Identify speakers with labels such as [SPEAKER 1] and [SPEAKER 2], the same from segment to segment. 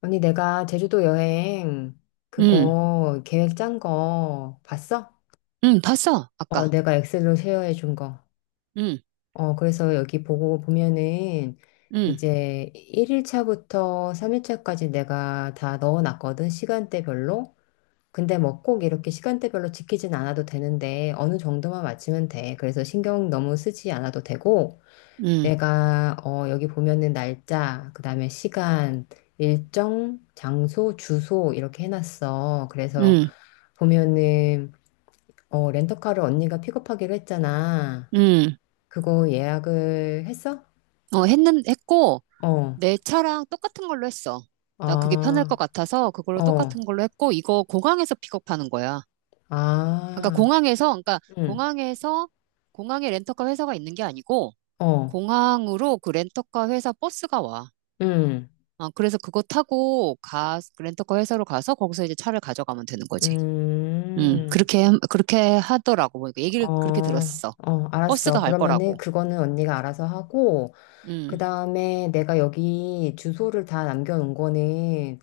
[SPEAKER 1] 언니, 내가 제주도 여행
[SPEAKER 2] 응,
[SPEAKER 1] 그거 계획 짠 거 봤어?
[SPEAKER 2] 응, 봤어, 아까.
[SPEAKER 1] 내가 엑셀로 쉐어해 준 거.
[SPEAKER 2] 응,
[SPEAKER 1] 그래서 여기 보고 보면은
[SPEAKER 2] 응,
[SPEAKER 1] 이제 1일차부터 3일차까지 내가 다 넣어 놨거든, 시간대별로. 근데 뭐 꼭 이렇게 시간대별로 지키진 않아도 되는데 어느 정도만 맞추면 돼. 그래서 신경 너무 쓰지 않아도 되고
[SPEAKER 2] 응,
[SPEAKER 1] 내가 여기 보면은 날짜, 그다음에 시간, 일정, 장소, 주소 이렇게 해놨어. 그래서
[SPEAKER 2] 응,
[SPEAKER 1] 보면은 렌터카를 언니가 픽업하기로 했잖아.
[SPEAKER 2] 응.
[SPEAKER 1] 그거 예약을 했어?
[SPEAKER 2] 어, 했고,
[SPEAKER 1] 어,
[SPEAKER 2] 내 차랑 똑같은 걸로 했어. 나 그게 편할 것
[SPEAKER 1] 아,
[SPEAKER 2] 같아서 그걸로
[SPEAKER 1] 어,
[SPEAKER 2] 똑같은 걸로 했고, 이거 공항에서 픽업하는 거야.
[SPEAKER 1] 아,
[SPEAKER 2] 그러니까
[SPEAKER 1] 응,
[SPEAKER 2] 공항에서, 공항에 렌터카 회사가 있는 게 아니고,
[SPEAKER 1] 어,
[SPEAKER 2] 공항으로 그 렌터카 회사 버스가 와.
[SPEAKER 1] 응,
[SPEAKER 2] 어, 그래서 그거 타고 가, 그 렌터카 회사로 가서 거기서 이제 차를 가져가면 되는 거지. 응,
[SPEAKER 1] 음,
[SPEAKER 2] 그렇게, 그렇게 하더라고. 뭐 이거 얘기를 그렇게
[SPEAKER 1] 어,
[SPEAKER 2] 들었어.
[SPEAKER 1] 어,
[SPEAKER 2] 버스가
[SPEAKER 1] 알았어.
[SPEAKER 2] 갈
[SPEAKER 1] 그러면은
[SPEAKER 2] 거라고.
[SPEAKER 1] 그거는 언니가 알아서 하고. 그
[SPEAKER 2] 음,
[SPEAKER 1] 다음에 내가 여기 주소를 다 남겨놓은 거는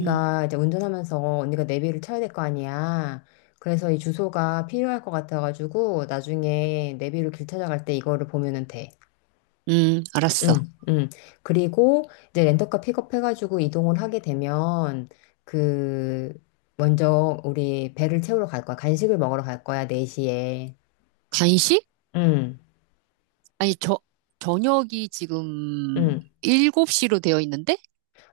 [SPEAKER 2] 음,
[SPEAKER 1] 이제 운전하면서 언니가 내비를 쳐야 될 거 아니야. 그래서 이 주소가 필요할 것 같아가지고 나중에 내비로 길 찾아갈 때 이거를 보면은 돼.
[SPEAKER 2] 알았어.
[SPEAKER 1] 응, 응. 그리고 이제 렌터카 픽업해가지고 이동을 하게 되면 그 먼저 우리 배를 채우러 갈 거야. 간식을 먹으러 갈 거야, 4시에.
[SPEAKER 2] 간식?
[SPEAKER 1] 응,
[SPEAKER 2] 아니, 저, 저녁이 지금
[SPEAKER 1] 응.
[SPEAKER 2] 7시로 되어 있는데?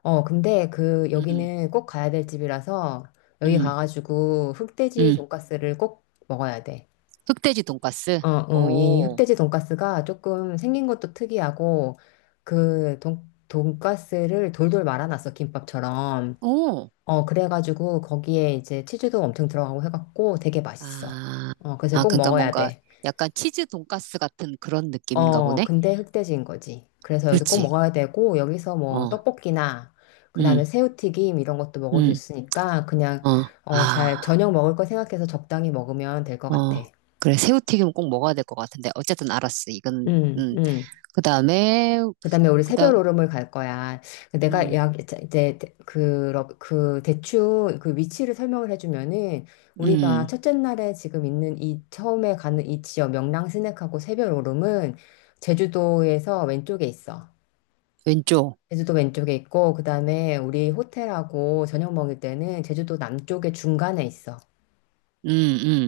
[SPEAKER 1] 근데 그
[SPEAKER 2] 음,
[SPEAKER 1] 여기는 꼭 가야 될 집이라서 여기
[SPEAKER 2] 음,
[SPEAKER 1] 가가지고 흑돼지
[SPEAKER 2] 음.
[SPEAKER 1] 돈가스를 꼭 먹어야 돼.
[SPEAKER 2] 흑돼지 돈가스?
[SPEAKER 1] 어, 응. 이
[SPEAKER 2] 오,
[SPEAKER 1] 흑돼지 돈가스가 조금 생긴 것도 특이하고 그 돈가스를 돌돌 말아놨어, 김밥처럼.
[SPEAKER 2] 오.
[SPEAKER 1] 그래가지고 거기에 이제 치즈도 엄청 들어가고 해갖고 되게 맛있어.
[SPEAKER 2] 아,
[SPEAKER 1] 그래서 꼭
[SPEAKER 2] 그러니까
[SPEAKER 1] 먹어야
[SPEAKER 2] 뭔가
[SPEAKER 1] 돼.
[SPEAKER 2] 약간 치즈 돈가스 같은 그런 느낌인가 보네?
[SPEAKER 1] 근데 흑돼지인 거지. 그래서 여기서 꼭
[SPEAKER 2] 그렇지.
[SPEAKER 1] 먹어야 되고, 여기서 뭐
[SPEAKER 2] 어,
[SPEAKER 1] 떡볶이나, 그 다음에
[SPEAKER 2] 음,
[SPEAKER 1] 새우튀김 이런 것도 먹을 수
[SPEAKER 2] 음,
[SPEAKER 1] 있으니까, 그냥,
[SPEAKER 2] 어, 아,
[SPEAKER 1] 저녁 먹을 거 생각해서 적당히 먹으면 될 것 같아.
[SPEAKER 2] 어. 그래, 새우튀김은 꼭 먹어야 될 것 같은데. 어쨌든 알았어. 이건,
[SPEAKER 1] 음, 음.
[SPEAKER 2] 그 다음에,
[SPEAKER 1] 그 다음에 우리
[SPEAKER 2] 그
[SPEAKER 1] 새별
[SPEAKER 2] 다음,
[SPEAKER 1] 오름을 갈 거야. 내가
[SPEAKER 2] 음,
[SPEAKER 1] 이제, 대충 그 위치를 설명을 해주면은, 우리가
[SPEAKER 2] 음.
[SPEAKER 1] 첫째 날에 지금 있는 이, 처음에 가는 이 지역, 명랑 스낵하고 새별 오름은, 제주도에서 왼쪽에 있어.
[SPEAKER 2] 왼쪽.
[SPEAKER 1] 제주도 왼쪽에 있고, 그 다음에 우리 호텔하고 저녁 먹을 때는 제주도 남쪽에 중간에 있어.
[SPEAKER 2] 음,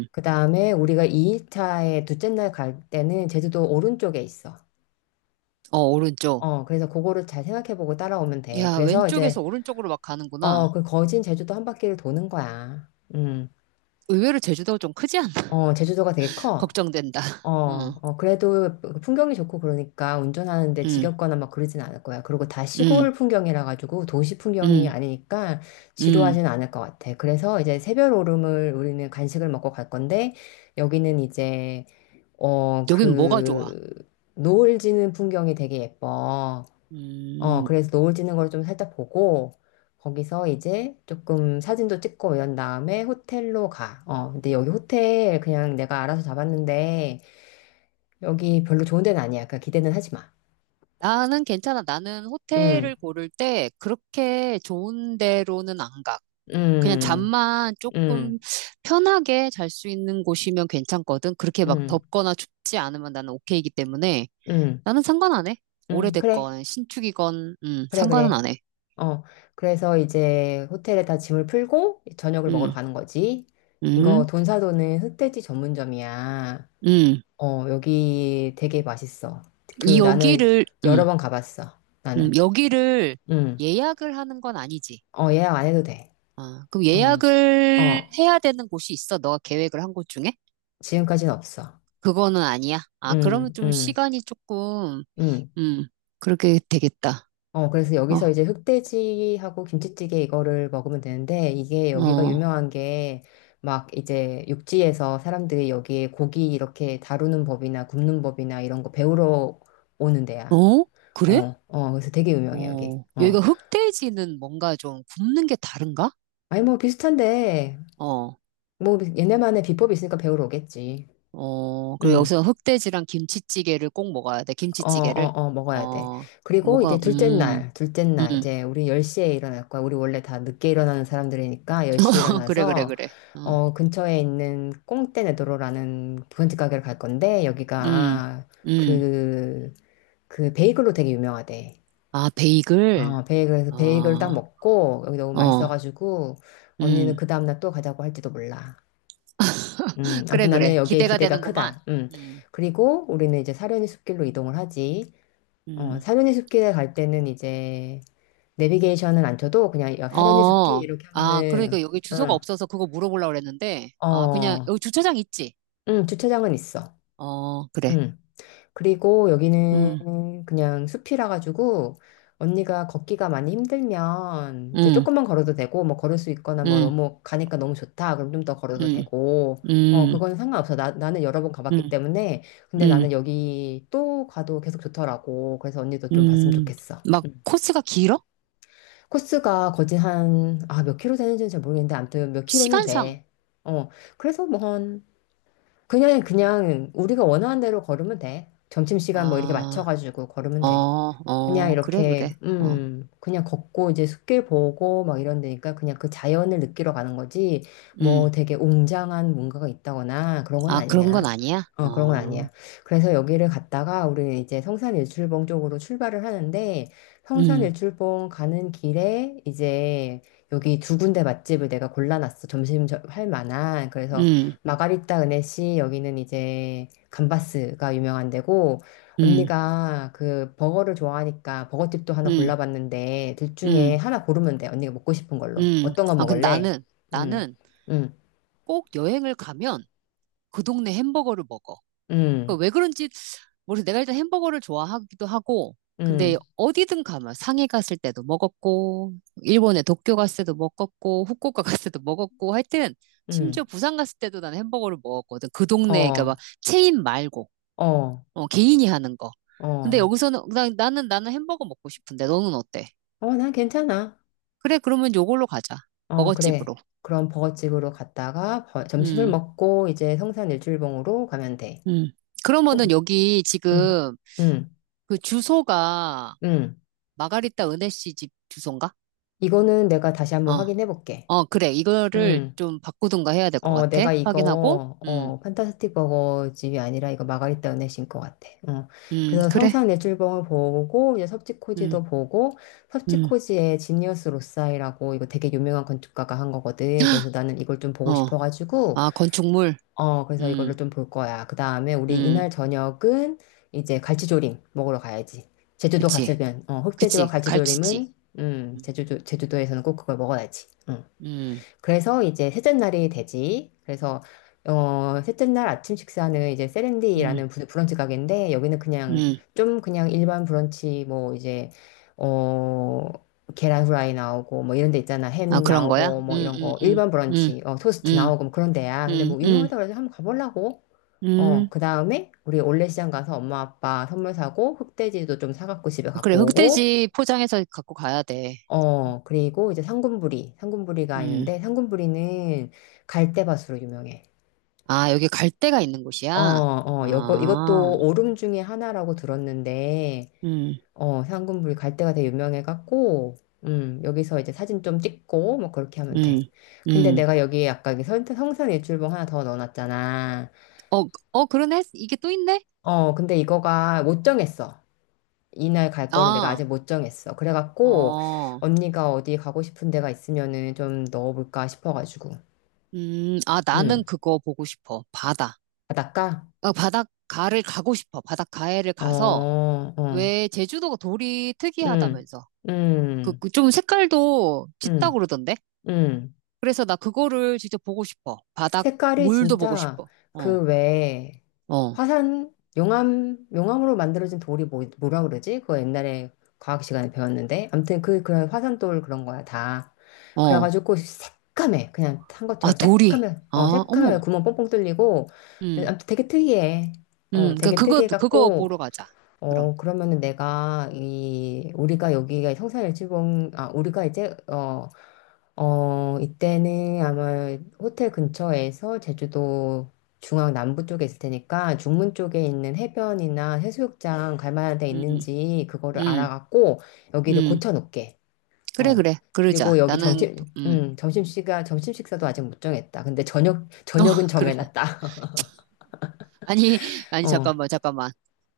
[SPEAKER 2] 음.
[SPEAKER 1] 그 다음에 우리가 2일차에 둘째 날 갈 때는 제주도 오른쪽에 있어.
[SPEAKER 2] 어, 오른쪽.
[SPEAKER 1] 그래서 그거를 잘 생각해보고 따라오면 돼.
[SPEAKER 2] 야,
[SPEAKER 1] 그래서
[SPEAKER 2] 왼쪽에서
[SPEAKER 1] 이제,
[SPEAKER 2] 오른쪽으로 막 가는구나.
[SPEAKER 1] 그 거진 제주도 한 바퀴를 도는 거야. 음,
[SPEAKER 2] 의외로 제주도가 좀 크지 않나?
[SPEAKER 1] 제주도가 되게 커.
[SPEAKER 2] 걱정된다. 어,
[SPEAKER 1] 그래도 그 풍경이 좋고 그러니까 운전하는데
[SPEAKER 2] 음,
[SPEAKER 1] 지겹거나 막 그러진 않을 거야. 그리고 다
[SPEAKER 2] 음,
[SPEAKER 1] 시골 풍경이라 가지고 도시 풍경이
[SPEAKER 2] 음,
[SPEAKER 1] 아니니까
[SPEAKER 2] 음.
[SPEAKER 1] 지루하진 않을 것 같아. 그래서 이제 새별 오름을 우리는 간식을 먹고 갈 건데 여기는 이제 어,
[SPEAKER 2] 여긴 뭐가 좋아?
[SPEAKER 1] 그 노을 지는 풍경이 되게 예뻐.
[SPEAKER 2] 음.
[SPEAKER 1] 그래서 노을 지는 걸 좀 살짝 보고 거기서 이제 조금 사진도 찍고 이런 다음에 호텔로 가. 근데 여기 호텔 그냥 내가 알아서 잡았는데 여기 별로 좋은 데는 아니야. 그러니까 기대는 하지 마.
[SPEAKER 2] 나는 괜찮아. 나는
[SPEAKER 1] 응,
[SPEAKER 2] 호텔을 고를 때 그렇게 좋은 데로는 안 가. 그냥
[SPEAKER 1] 응,
[SPEAKER 2] 잠만 조금
[SPEAKER 1] 응,
[SPEAKER 2] 편하게 잘 수 있는 곳이면 괜찮거든. 그렇게 막
[SPEAKER 1] 응,
[SPEAKER 2] 덥거나 춥지 않으면 나는 오케이이기 때문에
[SPEAKER 1] 응,
[SPEAKER 2] 나는 상관 안 해.
[SPEAKER 1] 응. 그래,
[SPEAKER 2] 오래됐건 신축이건
[SPEAKER 1] 그래,
[SPEAKER 2] 상관은
[SPEAKER 1] 그래.
[SPEAKER 2] 안 해.
[SPEAKER 1] 어, 그래서 이제 호텔에다 짐을 풀고 저녁을 먹으러
[SPEAKER 2] 음.
[SPEAKER 1] 가는 거지. 이거
[SPEAKER 2] 음,
[SPEAKER 1] 돈사도는 흑돼지 전문점이야.
[SPEAKER 2] 음.
[SPEAKER 1] 여기 되게 맛있어.
[SPEAKER 2] 이
[SPEAKER 1] 그 나는
[SPEAKER 2] 여기를, 음,
[SPEAKER 1] 여러 번 가봤어. 나는.
[SPEAKER 2] 여기를
[SPEAKER 1] 응.
[SPEAKER 2] 예약을 하는 건 아니지.
[SPEAKER 1] 어, 예약 안 해도 돼.
[SPEAKER 2] 아, 그럼
[SPEAKER 1] 어,
[SPEAKER 2] 예약을
[SPEAKER 1] 어.
[SPEAKER 2] 해야 되는 곳이 있어? 너가 계획을 한 곳 중에?
[SPEAKER 1] 지금까지는 없어.
[SPEAKER 2] 그거는 아니야. 아, 그러면
[SPEAKER 1] 응,
[SPEAKER 2] 좀
[SPEAKER 1] 응,
[SPEAKER 2] 시간이 조금,
[SPEAKER 1] 응.
[SPEAKER 2] 음, 그렇게 되겠다.
[SPEAKER 1] 그래서 여기서
[SPEAKER 2] 어,
[SPEAKER 1] 이제 흑돼지하고 김치찌개 이거를 먹으면 되는데, 이게 여기가
[SPEAKER 2] 어,
[SPEAKER 1] 유명한 게, 막 이제 육지에서 사람들이 여기에 고기 이렇게 다루는 법이나 굽는 법이나 이런 거 배우러 오는 데야.
[SPEAKER 2] 어? 그래?
[SPEAKER 1] 어, 어, 그래서 되게 유명해, 여기.
[SPEAKER 2] 어,
[SPEAKER 1] 어.
[SPEAKER 2] 여기가 흑돼지는 뭔가 좀 굽는 게 다른가?
[SPEAKER 1] 아니, 뭐 비슷한데,
[SPEAKER 2] 어,
[SPEAKER 1] 뭐 얘네만의 비법이 있으니까 배우러 오겠지.
[SPEAKER 2] 어, 그리고
[SPEAKER 1] 응.
[SPEAKER 2] 여기서 흑돼지랑 김치찌개를 꼭 먹어야 돼.
[SPEAKER 1] 어, 어,
[SPEAKER 2] 김치찌개를.
[SPEAKER 1] 어, 먹어야 돼.
[SPEAKER 2] 어,
[SPEAKER 1] 그리고
[SPEAKER 2] 뭐가,
[SPEAKER 1] 이제 둘째 날, 둘째 날,
[SPEAKER 2] 음.
[SPEAKER 1] 이제 우리 10시에 일어날 거야. 우리 원래 다 늦게 일어나는 사람들이니까 10시에
[SPEAKER 2] 어, 그래, 그래,
[SPEAKER 1] 일어나서,
[SPEAKER 2] 그래. 어,
[SPEAKER 1] 근처에 있는 꽁떼네도로라는 부잣집 가게를 갈 건데,
[SPEAKER 2] 음,
[SPEAKER 1] 여기가
[SPEAKER 2] 음.
[SPEAKER 1] 그, 그 베이글로 되게 유명하대.
[SPEAKER 2] 아, 베이글?
[SPEAKER 1] 어, 베이글에서
[SPEAKER 2] 어,
[SPEAKER 1] 베이글 딱
[SPEAKER 2] 어,
[SPEAKER 1] 먹고, 여기 너무 맛있어가지고, 언니는
[SPEAKER 2] 음.
[SPEAKER 1] 그 다음날 또 가자고 할지도 몰라.
[SPEAKER 2] 그래,
[SPEAKER 1] 아무튼 나는
[SPEAKER 2] 그래.
[SPEAKER 1] 여기에
[SPEAKER 2] 기대가
[SPEAKER 1] 기대가
[SPEAKER 2] 되는구만.
[SPEAKER 1] 크다. 음.
[SPEAKER 2] 음,
[SPEAKER 1] 그리고 우리는 이제 사려니 숲길로 이동을 하지.
[SPEAKER 2] 음.
[SPEAKER 1] 사려니 숲길에 갈 때는 이제 내비게이션은 안 쳐도 그냥 야, 사려니 숲길
[SPEAKER 2] 어,
[SPEAKER 1] 이렇게
[SPEAKER 2] 아,
[SPEAKER 1] 하면은
[SPEAKER 2] 그러니까 여기 주소가
[SPEAKER 1] 응,
[SPEAKER 2] 없어서 그거 물어보려고 그랬는데, 아, 그냥,
[SPEAKER 1] 어,
[SPEAKER 2] 여기 주차장 있지?
[SPEAKER 1] 응, 주차장은 있어.
[SPEAKER 2] 어, 그래.
[SPEAKER 1] 응. 그리고
[SPEAKER 2] 음,
[SPEAKER 1] 여기는 그냥 숲이라 가지고 언니가 걷기가 많이 힘들면 이제
[SPEAKER 2] 음,
[SPEAKER 1] 조금만 걸어도 되고 뭐 걸을 수 있거나 뭐
[SPEAKER 2] 음,
[SPEAKER 1] 너무 가니까 너무 좋다. 그럼 좀 더 걸어도
[SPEAKER 2] 음,
[SPEAKER 1] 되고.
[SPEAKER 2] 음,
[SPEAKER 1] 그건 상관없어. 나는 여러 번 가봤기
[SPEAKER 2] 음,
[SPEAKER 1] 때문에. 근데
[SPEAKER 2] 음,
[SPEAKER 1] 나는 여기 또 가도 계속 좋더라고. 그래서 언니도 좀 봤으면
[SPEAKER 2] 음.
[SPEAKER 1] 좋겠어.
[SPEAKER 2] 막
[SPEAKER 1] 응.
[SPEAKER 2] 코스가 길어?
[SPEAKER 1] 코스가 거진 한, 아, 몇 킬로 되는지는 잘 모르겠는데, 아무튼 몇 킬로는
[SPEAKER 2] 시간상.
[SPEAKER 1] 돼. 어, 그래서 뭐 한, 그냥 우리가 원하는 대로 걸으면 돼. 점심시간 뭐 이렇게
[SPEAKER 2] 아,
[SPEAKER 1] 맞춰가지고 걸으면
[SPEAKER 2] 어,
[SPEAKER 1] 돼. 그냥
[SPEAKER 2] 어, 그래, 그래.
[SPEAKER 1] 이렇게,
[SPEAKER 2] 어,
[SPEAKER 1] 그냥 걷고 이제 숲길 보고 막 이런 데니까 그냥 그 자연을 느끼러 가는 거지, 뭐
[SPEAKER 2] 음.
[SPEAKER 1] 되게 웅장한 뭔가가 있다거나 그런 건
[SPEAKER 2] 아, 그런 건
[SPEAKER 1] 아니야.
[SPEAKER 2] 아니야?
[SPEAKER 1] 어, 그런 건
[SPEAKER 2] 어.
[SPEAKER 1] 아니야. 그래서 여기를 갔다가 우리는 이제 성산 일출봉 쪽으로 출발을 하는데, 성산
[SPEAKER 2] 음,
[SPEAKER 1] 일출봉 가는 길에 이제 여기 두 군데 맛집을 내가 골라놨어. 할 만한. 그래서
[SPEAKER 2] 음,
[SPEAKER 1] 마가리타 은혜씨 여기는 이제 감바스가 유명한 데고,
[SPEAKER 2] 음,
[SPEAKER 1] 언니가 그 버거를 좋아하니까 버거집도 하나
[SPEAKER 2] 음,
[SPEAKER 1] 골라봤는데 둘 중에
[SPEAKER 2] 음,
[SPEAKER 1] 하나 고르면 돼. 언니가 먹고 싶은 걸로. 어떤 거
[SPEAKER 2] 아, 근데
[SPEAKER 1] 먹을래?
[SPEAKER 2] 나는,
[SPEAKER 1] 응,
[SPEAKER 2] 나는
[SPEAKER 1] 응,
[SPEAKER 2] 꼭 여행을 가면 그 동네 햄버거를 먹어.
[SPEAKER 1] 응,
[SPEAKER 2] 그왜 그런지, 모르겠어. 내가 일단 햄버거를 좋아하기도 하고, 근데
[SPEAKER 1] 응,
[SPEAKER 2] 어디든 가면 상해 갔을 때도 먹었고, 일본에 도쿄 갔을 때도 먹었고, 후쿠오카 갔을 때도 먹었고, 하여튼,
[SPEAKER 1] 응.
[SPEAKER 2] 심지어 부산 갔을 때도 나는 햄버거를 먹었거든. 그 동네, 그러니까
[SPEAKER 1] 어,
[SPEAKER 2] 막 체인 말고,
[SPEAKER 1] 어,
[SPEAKER 2] 어, 개인이 하는 거. 근데
[SPEAKER 1] 어.
[SPEAKER 2] 여기서는, 나는 햄버거 먹고 싶은데, 너는 어때?
[SPEAKER 1] 어, 난 괜찮아.
[SPEAKER 2] 그래, 그러면 요걸로 가자.
[SPEAKER 1] 어, 그래.
[SPEAKER 2] 먹어집으로.
[SPEAKER 1] 그럼 버거집으로 갔다가 점심을
[SPEAKER 2] 음,
[SPEAKER 1] 먹고 이제 성산 일출봉으로 가면 돼.
[SPEAKER 2] 음. 그러면은
[SPEAKER 1] 응,
[SPEAKER 2] 여기
[SPEAKER 1] 응,
[SPEAKER 2] 지금
[SPEAKER 1] 응,
[SPEAKER 2] 그 주소가
[SPEAKER 1] 응.
[SPEAKER 2] 마가리타 은혜 씨 집 주소인가?
[SPEAKER 1] 이거는 내가 다시
[SPEAKER 2] 어,
[SPEAKER 1] 한번 확인해 볼게.
[SPEAKER 2] 어, 그래. 이거를
[SPEAKER 1] 응.
[SPEAKER 2] 좀 바꾸든가 해야 될 것
[SPEAKER 1] 어,
[SPEAKER 2] 같아.
[SPEAKER 1] 내가
[SPEAKER 2] 확인하고.
[SPEAKER 1] 이거, 판타스틱 버거 집이 아니라 이거 마가리타 은혜신 것 같아. 어. 그래서
[SPEAKER 2] 그래.
[SPEAKER 1] 성상 내출봉을 보고, 이제
[SPEAKER 2] 음,
[SPEAKER 1] 섭지코지도 보고,
[SPEAKER 2] 음,
[SPEAKER 1] 섭지코지의 지니어스 로사이라고 이거 되게 유명한 건축가가 한 거거든. 그래서 나는 이걸 좀 보고
[SPEAKER 2] 어.
[SPEAKER 1] 싶어가지고,
[SPEAKER 2] 아, 건축물.
[SPEAKER 1] 그래서 이거를
[SPEAKER 2] 음,
[SPEAKER 1] 좀 볼 거야. 그 다음에 우리
[SPEAKER 2] 음.
[SPEAKER 1] 이날 저녁은 이제 갈치조림 먹으러 가야지. 제주도
[SPEAKER 2] 그치.
[SPEAKER 1] 갔으면, 어, 흑돼지와
[SPEAKER 2] 그치. 갈치지.
[SPEAKER 1] 갈치조림은,
[SPEAKER 2] 음,
[SPEAKER 1] 제주도에서는 꼭 그걸 먹어야지. 어.
[SPEAKER 2] 음,
[SPEAKER 1] 그래서 이제 셋째 날이 되지. 그래서 셋째 날 아침 식사는 이제
[SPEAKER 2] 음.
[SPEAKER 1] 세렌디라는 브런치 가게인데 여기는 그냥
[SPEAKER 2] 음.
[SPEAKER 1] 좀 그냥 일반 브런치 뭐 이제 어 계란 후라이 나오고 뭐 이런 데 있잖아.
[SPEAKER 2] 아,
[SPEAKER 1] 햄
[SPEAKER 2] 그런 거야?
[SPEAKER 1] 나오고 뭐 이런 거 일반 브런치 토스트
[SPEAKER 2] 음,
[SPEAKER 1] 나오고 뭐 그런 데야. 근데
[SPEAKER 2] 음,
[SPEAKER 1] 뭐
[SPEAKER 2] 음, 음.
[SPEAKER 1] 유명하다고 해서 한번 가보려고.
[SPEAKER 2] 음.
[SPEAKER 1] 그다음에 우리 올레시장 가서 엄마 아빠 선물 사고 흑돼지도 좀 사갖고 집에
[SPEAKER 2] 아, 그래,
[SPEAKER 1] 갖고 오고
[SPEAKER 2] 흑돼지 포장해서 갖고 가야 돼.
[SPEAKER 1] 그리고 이제 상군부리가
[SPEAKER 2] 음.
[SPEAKER 1] 있는데 상군부리는 갈대밭으로 유명해.
[SPEAKER 2] 아, 여기 갈 데가 있는
[SPEAKER 1] 어,
[SPEAKER 2] 곳이야?
[SPEAKER 1] 어, 이것도
[SPEAKER 2] 아,
[SPEAKER 1] 오름 중에 하나라고 들었는데,
[SPEAKER 2] 음,
[SPEAKER 1] 상군부리 갈대가 되게 유명해갖고, 여기서 이제 사진 좀 찍고, 뭐 그렇게 하면 돼.
[SPEAKER 2] 음,
[SPEAKER 1] 근데
[SPEAKER 2] 음.
[SPEAKER 1] 내가 여기 아까 여기 성산일출봉 하나 더 넣어놨잖아.
[SPEAKER 2] 어, 어, 그러네? 이게 또 있네?
[SPEAKER 1] 근데 이거가 못 정했어. 이날 갈 거를 내가
[SPEAKER 2] 아,
[SPEAKER 1] 아직 못 정했어. 그래갖고,
[SPEAKER 2] 어,
[SPEAKER 1] 언니가 어디 가고 싶은 데가 있으면은 좀 넣어볼까 싶어가지고.
[SPEAKER 2] 아, 나는
[SPEAKER 1] 음.
[SPEAKER 2] 그거 보고 싶어. 바다.
[SPEAKER 1] 바닷가?
[SPEAKER 2] 어, 바닷가를 가고 싶어. 바닷가에를
[SPEAKER 1] 어,
[SPEAKER 2] 가서,
[SPEAKER 1] 어,
[SPEAKER 2] 왜 제주도가 돌이
[SPEAKER 1] 음,
[SPEAKER 2] 특이하다면서. 그,
[SPEAKER 1] 음,
[SPEAKER 2] 그 좀 색깔도 짙다
[SPEAKER 1] 음,
[SPEAKER 2] 그러던데?
[SPEAKER 1] 음.
[SPEAKER 2] 그래서 나 그거를 진짜 보고 싶어.
[SPEAKER 1] 색깔이
[SPEAKER 2] 물도 보고
[SPEAKER 1] 진짜
[SPEAKER 2] 싶어. 어,
[SPEAKER 1] 그 외에
[SPEAKER 2] 어,
[SPEAKER 1] 화산, 용암, 용암으로 만들어진 돌이 뭐라 그러지? 그거 옛날에 과학 시간에 배웠는데. 아무튼 그런 화산돌 그런 거야, 다.
[SPEAKER 2] 어.
[SPEAKER 1] 그래가지고 새까매. 그냥 탄
[SPEAKER 2] 아,
[SPEAKER 1] 것처럼
[SPEAKER 2] 도리.
[SPEAKER 1] 새까매. 어,
[SPEAKER 2] 아,
[SPEAKER 1] 새까매.
[SPEAKER 2] 어머.
[SPEAKER 1] 구멍 뻥뻥 뚫리고. 근데
[SPEAKER 2] 음,
[SPEAKER 1] 아무튼 되게 특이해. 어,
[SPEAKER 2] 그,
[SPEAKER 1] 되게
[SPEAKER 2] 그거, 그거
[SPEAKER 1] 특이해갖고.
[SPEAKER 2] 보러 가자. 그럼.
[SPEAKER 1] 어, 그러면은 내가 이 우리가 여기가 성산일출봉 아 우리가 이제 이때는 아마 호텔 근처에서 제주도 중앙 남부 쪽에 있을 테니까 중문 쪽에 있는 해변이나 해수욕장 갈 만한 데
[SPEAKER 2] 음,
[SPEAKER 1] 있는지 그거를
[SPEAKER 2] 음,
[SPEAKER 1] 알아갖고 여기를
[SPEAKER 2] 음.
[SPEAKER 1] 고쳐 놓게.
[SPEAKER 2] 그래,
[SPEAKER 1] 어.
[SPEAKER 2] 그래.
[SPEAKER 1] 그리고
[SPEAKER 2] 그러자.
[SPEAKER 1] 여기
[SPEAKER 2] 나는, 음.
[SPEAKER 1] 점심 시간 점심 식사도 아직 못 정했다. 근데
[SPEAKER 2] 어,
[SPEAKER 1] 저녁은
[SPEAKER 2] 그러네.
[SPEAKER 1] 정해놨다.
[SPEAKER 2] 아니, 아니,
[SPEAKER 1] 어.
[SPEAKER 2] 잠깐만, 잠깐만.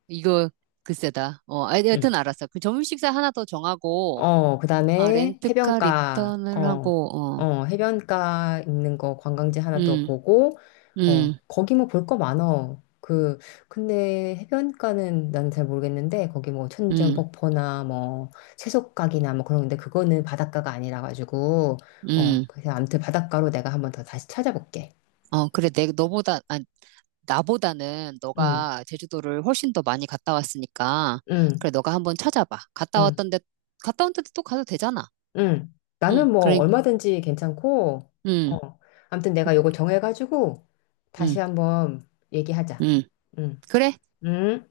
[SPEAKER 2] 이거, 글쎄다. 어, 아,
[SPEAKER 1] 음.
[SPEAKER 2] 여튼 알았어. 그 점심 식사 하나 더 정하고, 아,
[SPEAKER 1] 그다음에
[SPEAKER 2] 렌트카
[SPEAKER 1] 해변가,
[SPEAKER 2] 리턴을
[SPEAKER 1] 어,
[SPEAKER 2] 하고, 어,
[SPEAKER 1] 어, 해변가 있는 거 관광지 하나 더
[SPEAKER 2] 음,
[SPEAKER 1] 보고, 어,
[SPEAKER 2] 음,
[SPEAKER 1] 거기 뭐 볼 거 많어. 그, 근데 해변가는 난 잘 모르겠는데, 거기 뭐 천지연
[SPEAKER 2] 음,
[SPEAKER 1] 폭포나 뭐 채석각이나 뭐 그런 건데, 그거는 바닷가가 아니라 가지고,
[SPEAKER 2] 음.
[SPEAKER 1] 그래서 아무튼 바닷가로 내가 한번 더 다시 찾아볼게.
[SPEAKER 2] 어, 그래. 너보다, 아, 나보다는
[SPEAKER 1] 응,
[SPEAKER 2] 너가 제주도를 훨씬 더 많이 갔다 왔으니까
[SPEAKER 1] 응,
[SPEAKER 2] 그래 너가 한번 찾아봐. 갔다
[SPEAKER 1] 응.
[SPEAKER 2] 왔던데 갔다 온 데도 또 가도 되잖아.
[SPEAKER 1] 응.
[SPEAKER 2] 응,
[SPEAKER 1] 나는 뭐
[SPEAKER 2] 그래,
[SPEAKER 1] 얼마든지 괜찮고,
[SPEAKER 2] 응,
[SPEAKER 1] 어. 아무튼 내가 요거 정해가지고 다시
[SPEAKER 2] 응,
[SPEAKER 1] 한번 얘기하자.
[SPEAKER 2] 응.
[SPEAKER 1] 응.
[SPEAKER 2] 그래,
[SPEAKER 1] 응.